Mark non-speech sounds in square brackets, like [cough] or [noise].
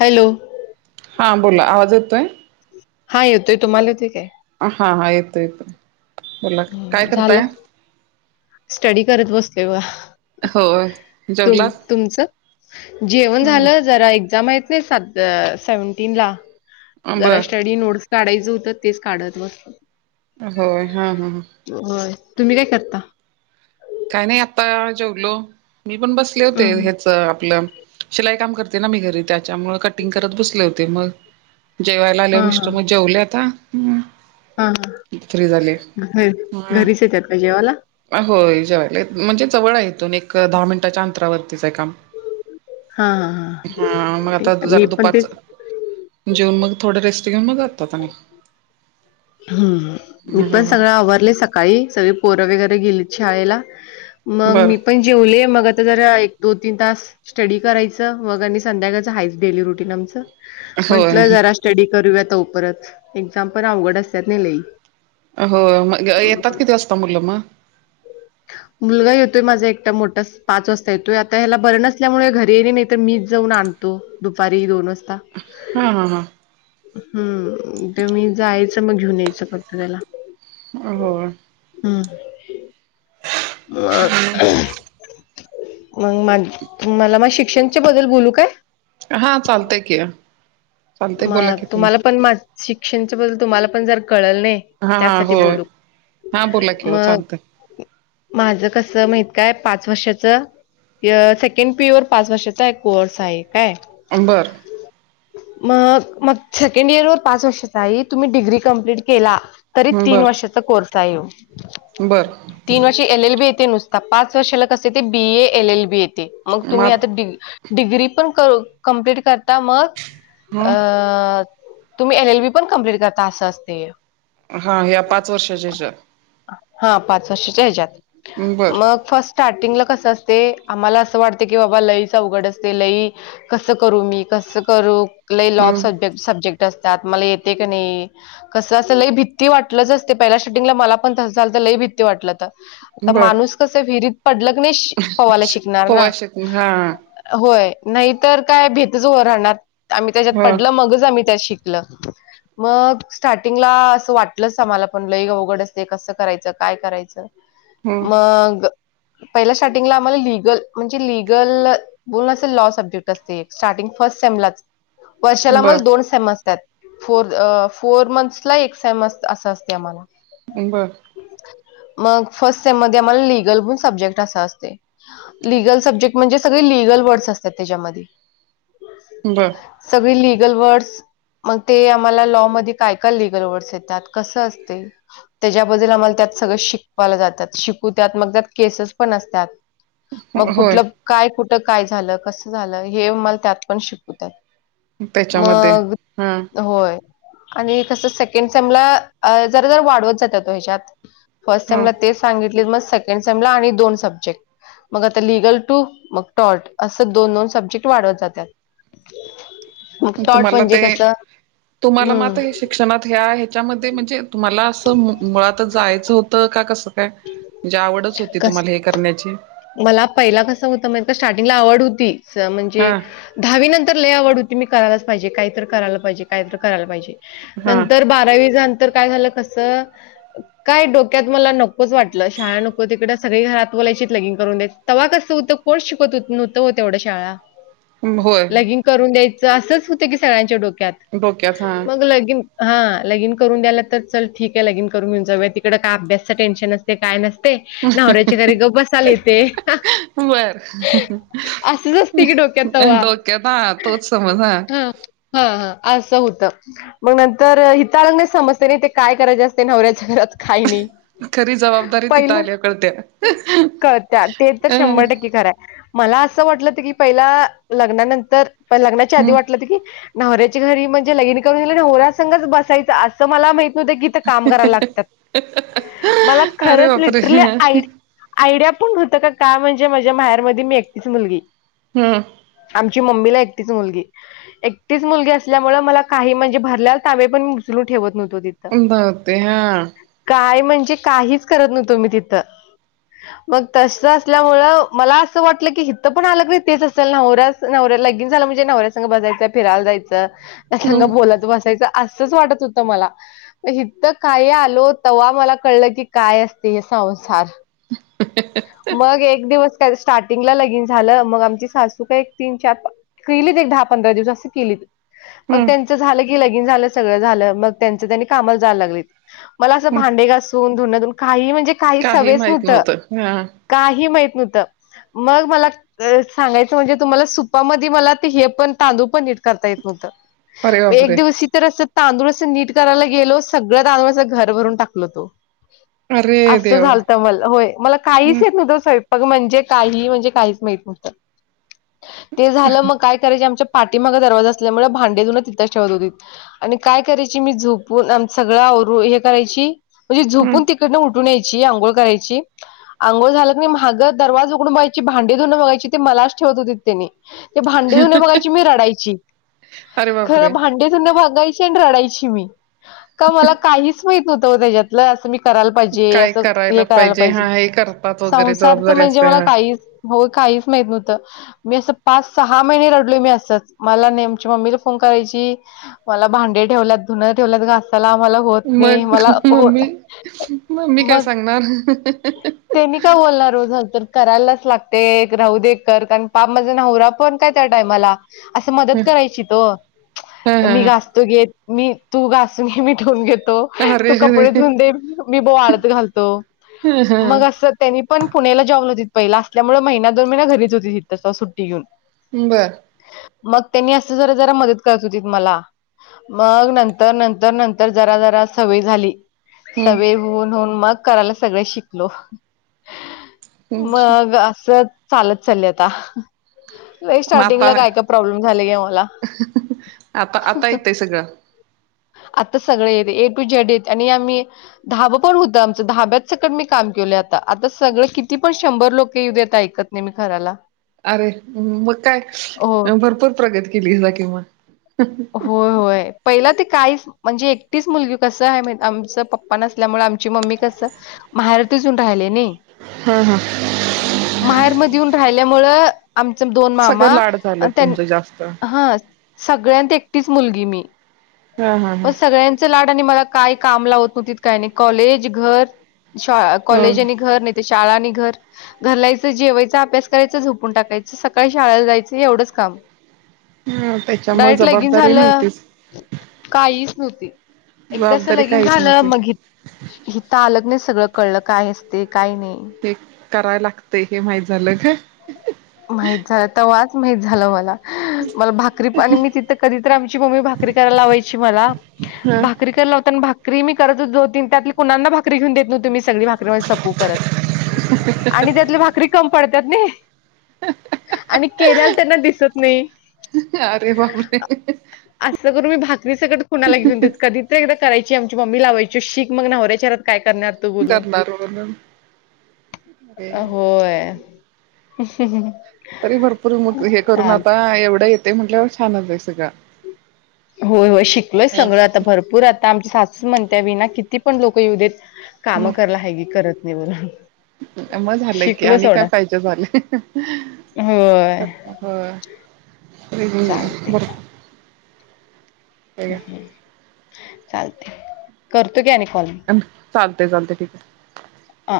Hello हां बोला आवाज द येतो आहे हा येतोय तुम्हाला येतोय काय हा हा येतोय येतोय बोला काय हम्म, झालं करताय स्टडी करत बसले बा होय तु जेवलात तुमचं जेवण झालं जरा एक्झाम आहेत नाही सेव्हन्टीन ला जरा बर स्टडी नोट्स काढायचं होतं तेच काढत बसले होय हा हा होय तुम्ही काय करता काही नाही आता जेवलो मी पण बसले होते हम्म. हेच आपलं शिलाई काम करते ना मी घरी त्याच्यामुळे कटिंग करत बसले होते मग जेवायला आलेवर हा हा मिस्र पण जेवले आता हम हा ह घरीच येतात का जेवाला होय जेवायला म्हणजे जवळ आहे इथून एक दहा मिनिटाच्या अंतरावरतीच आहे काम हा हा हा मग ठीक आता आहे मी जाता पण दुपारच तेच जेऊन मग थोड रेस्ट घेऊन मग जातात आणि हम् मी पण सगळं आवरले सकाळी सगळी पोरं वगैरे गेली शाळेला मग बर मी पण जेवले मग आता जरा एक दोन तीन तास स्टडी करायचं मग आणि संध्याकाळचं आहेच डेली रुटीन आमचं होय म्हंटलं जरा स्टडी करूया तो परत एक्झाम पण अवघड असतात नाही लई हो मग येतात किती वाजता मुलं मग मुलगा येतोय माझा एकट मोठा पाच वाजता येतोय आता ह्याला बर नसल्यामुळे घरी ये ना मी तर मीच जाऊन आणतो दुपारी दोन वाजता हा हा हा हम्म ते मी जायचं मग घेऊन यायचं फक्त त्याला हो हो हम म मग मला मग शिक्षणच्या बद्दल बोलू काय हा चालतय की चालतंय म बोला की तुम्ही तुम्हाला पण म शिक्षणच्या बद्दल तुम्हाला पण जर कळल नाही हा हा त्यासाठी होय बोलू हा बोला की हो चालतंय मग माझं कसं माहित काय पाच वर्षाचं सेकंड पी वर पाच वर्षाचा कोर्स आहे काय बरं मग मग सेकंड इयर वर पाच वर्षाचा आहे तुम्ही डिग्री कंप्लीट केला तरी तीन बर वर्षाचा कोर्स आहे बर तीन वर्षे एल एल बी येथे नुसते पाच वर्षाला कस ते B A L L B येते मग म तुम्ही आता डि डिग्री पण करू कम्प्लीट करता मग ह अ तुम्ही एल एल बी पण कंप्लीट करता असं असते हा या्या पाच वर्षाच्याच्या हा पाच वर्षाच्या ह्याच्यात बर मग फस्ट स्टार्टिंगला कसं असते आम्हाला असं वाटते की बाबा लईच उघड असते लई कसं करू मी कसं करू कु ल लॉ हम्म सबजेक्ट सब्जेक्ट असतात मला येते की नाही कसं असं लय भित्ती वाटलंच असते पहिल्या शूटिंगला मला पण तसं झाल तर लय भित्ती वाटलं तर तर बर माणूस कस विहिरीत पडलग नाही पवायला शिकणार पोवा ना शिक हा होय नाहीतर काय भीेतच हो राहणार आम्ही त्याच्यात हो पडलं मगच आम्ही त्यात शिक ला मग स्टार्टिंगला असं वाटलंच आम्हाला पण लईग अवघडचते कसं करायचं काय करायचं हम्म मग पहि स्टार्टिंगला आम्हाला लिगल म्हणजे लिगल ोलल लॉ सब्जेक्ट असते स्टार्टिंग फर्स्ट सेमलाच वर्षाला म बर दोन सम फ फोर मंथस ला एक सेमस् अस असते आम्हाला मुब मग फर्स्ट सेम मध्ये आम्हाला लिगल पण सब्जेक्ट असा असते लिगल सब्जेक्ट म्हणजे सगळे लिगल वर्ड्स असतात त्याच्यामध्ये बरं सगळी लिगल वर्ड्स मग ते आम्हाला लॉ मध्ये काय काय लिगल वर्डस येतात कसं असते त्याच्याबद्दल आम्हाला त्यात सगळं शिकवायला जातात शिकू त्यात मग त्यात केसेस पण असतात मग होय कुठलं काय कुठ काय झालं कस झालं हे मला त्यात पण शिकवतात त्याच्यामध्ये मग हा होय आणि कसं सेकंड सेमला जरा जर वाढवत जात तो ह्याच्यात फर्स्ट हा सेमला तेच सांगितले मग सेकंड सेम ला आणि दोन सब्जेक्ट मग आता लिगल टू मग टॉर्ट असं दोन दोन सब्जेक्ट वाढवत जातात मग टॉट तुम्हाला म्हणजे ते कसं तुम्हाला मात हं, हे शिक शिक्षणात ह ह्याच्यामध्ये म्हणजे तुम्हाला असं मुळात जायचं होतं का कसं काय म्हणजे आवडच होती कस तुम्हाला हे करण्याची मला पहिला कसं होतं मा का स्टार्टिंगला आवड होती म्हणजे हा दहावी नंतर लय आवड होती मी करायला पाहिजे काही तर करायला पाहिजे काय तर करायला पाहिजे हा नंतर बारावीच्या नंतर काय झालं कस काय डोक्यात मला नको वाटलं शाळा नको तिकडे सगळी घरात बलायची लगिंग करून द्या तवा कस होतं कोस शिकवत हो तेव्या शळा ह लगिन करून द्यायचं असंच होतं की सगळ्यांच्या डोक्यात डोक्यात हा मग लगिन हा लगिन करून द्यायला तर च ठीक आहे लगिन करून घेऊन जाऊया तिकडडे काय अभ्यासच टेन्शन ते काय नसते नवऱ्याच्या घरी ग बसाले ते बर असते की डोक्यात तेव्हा. डोक्यात तोच समजा हा हा असं होतं मग नंतर हिताळंग नाही समजते नाही ते काय करायचे असते नवऱ्याच्या घरात काही नाही खरी जबाबदारी तिथं पहिलं आल्यावर कळत्या कर त्या ते तर अ शंभर टक्के खरां मला असं वाटलंत की पहिला लग्नानंतर लग्नाच्या आधी हम्म. वाटलं होत की नवऱ्याची घरी म्हणजे लगिनी करून ग नवऱ्या सघच बसायचं असं मला माहित न होतं क [inaudible] मला अरे खरंच बापरे लिटरली आ आयडिया पण होतं का का म्हणजे माझ्या माहेरमध्ये मी एकटीच मुलगी हम् आमची मम्मीला एकटीच मुलगी एकटीच मुलगी असल्यामुळे मला काही म्हणजे भरल्याला तांबे पण उचलून ठेवत नव्हतो तिथ होते ह काय म्हणजे काहीच करत नव्हतो मी तिथं मग तसं असल्यामुळेळ मला असं वाटलं की हीत पण आलं की तेच असेल ना नवरा नवऱ्या लगीन झालं म्हणजे नवऱ्यास बसायचं फिरायला जायचं त्या सगा हम्म बोलात बसायचं असंच वाटत होतं मला इिथं काय आलो तवा्हा मला कळलं की काय असते या संसार मग एक दिवस काय स्टार्टिंगला लगीन झालं मग आमची सासू का एक तीन चार केलीत एक दहा पंधरा दिवस असं केली मग हम्म त्यांच झालं की लगिन झालं सगळं झालं मग त्यांच त्यांनी कामाला जायला लागले मला असं हम्म भांडे घासून धुनाधून काही म्हणजे काही सवच नव्हतं हा काही माहत नव्हतं मग मला सांगायचं म्हणजे तुम्हाला सुपामध्ये मला ते हे पण तांदूळ पन नीट करता येत अरे नव्हतं एक बापरे दिवस तर असं तांदूळ असं नीट करायला गेलो सगळं तांदूळ असं घर भरून टाकलो तो अरे असं देवा झालत मला होय मला काहीच हम्म येत ना स्वयंपाक म्हणजे काही म्हणजे काहीच माहत नव्हत ते झालं मग काय करायचे आमच्या पाठी मागा दरवाज असल्यामुळे भांडे देऊन तिथंच ठेवत होती आणि काय करायची मी झोपून आ सगळं हे करायची म्हणजे हम्म झोपून तिकडनं उठून यायची आंघोळ करायची अंोळ झालं क नाही माझं दरवाज उघडून बघायची भांडीधवून बघायची ते मलाच ठेवत होती त्यांनी ते भांडे धुून बघायची मी रडायची अरे खरं बापरे. भांडे धून बघायची ते न रडायची मि का काहीच माहित नव्हत ओ त्याच्यातल करायला पाहिजे असं हे करायला पाहिजे करता संसारच म्हणजे मला काहीच हो काहीच माहत नव्हतं मी असं पाच सहा महिने रडलोय मी असंच मला नेमच्या मम्मीला फोन करायची मला भांडे ठेवल्यात धुनं ठेवल्यात त्याला मला होत नाही मग मला हो मग णार त्यांनी का बोलणारो झाल तर करायलाच लागते राहू देकर कारण पाप माझा नवरा पण काय त्या टायमाला असं मदत हा करायची तो हा मी हा. ग तू घेत मी तू गासून मी ठेवून घेतो तू अरे अरे कपडे धुून दे मी बोवाळत घालतो ह हा मग अस त्यांनी पण पुण्याला जॉब होती पहिला असल्यामुळे महिना दोन महिना घरीच होती तथ तसं सुट्टी घेऊन बर मग त्यांनी असं जरा जरा मदत करत होती मला मग नंतर नंतर नंतर जरा जरा सवय झाली हम्. सगळे होऊन होऊन मग करायला सगळं शिकलो मग असं चालत चाल आता नाही आता स्टार्टिंगला काय का प्रॉब्लेम झाले ग मला आता आता येतय सगळं आता सगळे येत ए टू जेड येत आणि आम्ही धाबं पण होतं आमं ाब्यात सकण मी काम केलं आता आता सगळं किती पण शंभर लोक येऊ्या ऐकत नाही मी खराला अरे मग काय हो भरपूर प्रगत केली जा किमा होय होय पहिला ते काहीच म्हणजे एकटीच मुलगी कसं आहे आमच पप्पा नसल्यामुळे आमची मम्मी कसं माहेरातसून राहिले नाही हा हा माहेरमध्ये येऊन राहिल्यामुळ आमच दोन सगळं मामा लाड झालं त्यां तुमचं जास्त हा सगळ्यात एकटीच मुलगी मी हा हा हा. व सगळ्यात ला मला काय काम लावत न काय कॉलेज घर हो कॉलेज घर ते शाळा आणि घर घरलायचं जेवायचं अभ्यास करायच झोपून टाकायचं सकाळी शाळेला जायचं एवढंच काम ह त्याच्या म डायरेक्ट लगीन जबाबदारी झालं नव्हतीच काहीच नव्हती एकदा अस जबाबदारी लगीन काहीच झालं नव्हती. मगी हिथ आलग नाही सगळं कळलं काय असते काही नाही हे कराय लागतंय हे माह झालं का माहित झालं त वाच माहित झाला मला मला भाकरी आणि मी तिथं कधीत आमची मम्मी भाकरी करायला लावायची मला हा भाकरी कला होता आणि भा क्रमी करतच दो तीन त्यातली कुणाना भाकरी घेऊ देत नव्ह तु मी सगळी भारीमध्ये सपू परत आणि त्यातले भाकरी कम पडतात ना आणि केल्याला त्यांना दिसत नाही अरे बापरे असं करून मी भाकरी सकट कुणाला घेऊन देत कधी एकदा करायची आमची मम्मी लावायची शी मग नवऱ्याच्यारात काय करणार बोलून करणार म्हणून अरे होय ह हम ह तरी भरपूर मग हे करून आता एवढं येते म्हटल्यावर छानत सगळं होय होय शिकलोय सगळ आता हम्म भरपूर आता आमची सासूस म्हणते वि ना किती पण लोक युदेत काम कला ह की करत नाही म्हणून मग झालंय की आणि काय पाहिजे झाले होय हो चालते चालते करतो क्या आणि कॉल चालते चालते ठीक आहे अ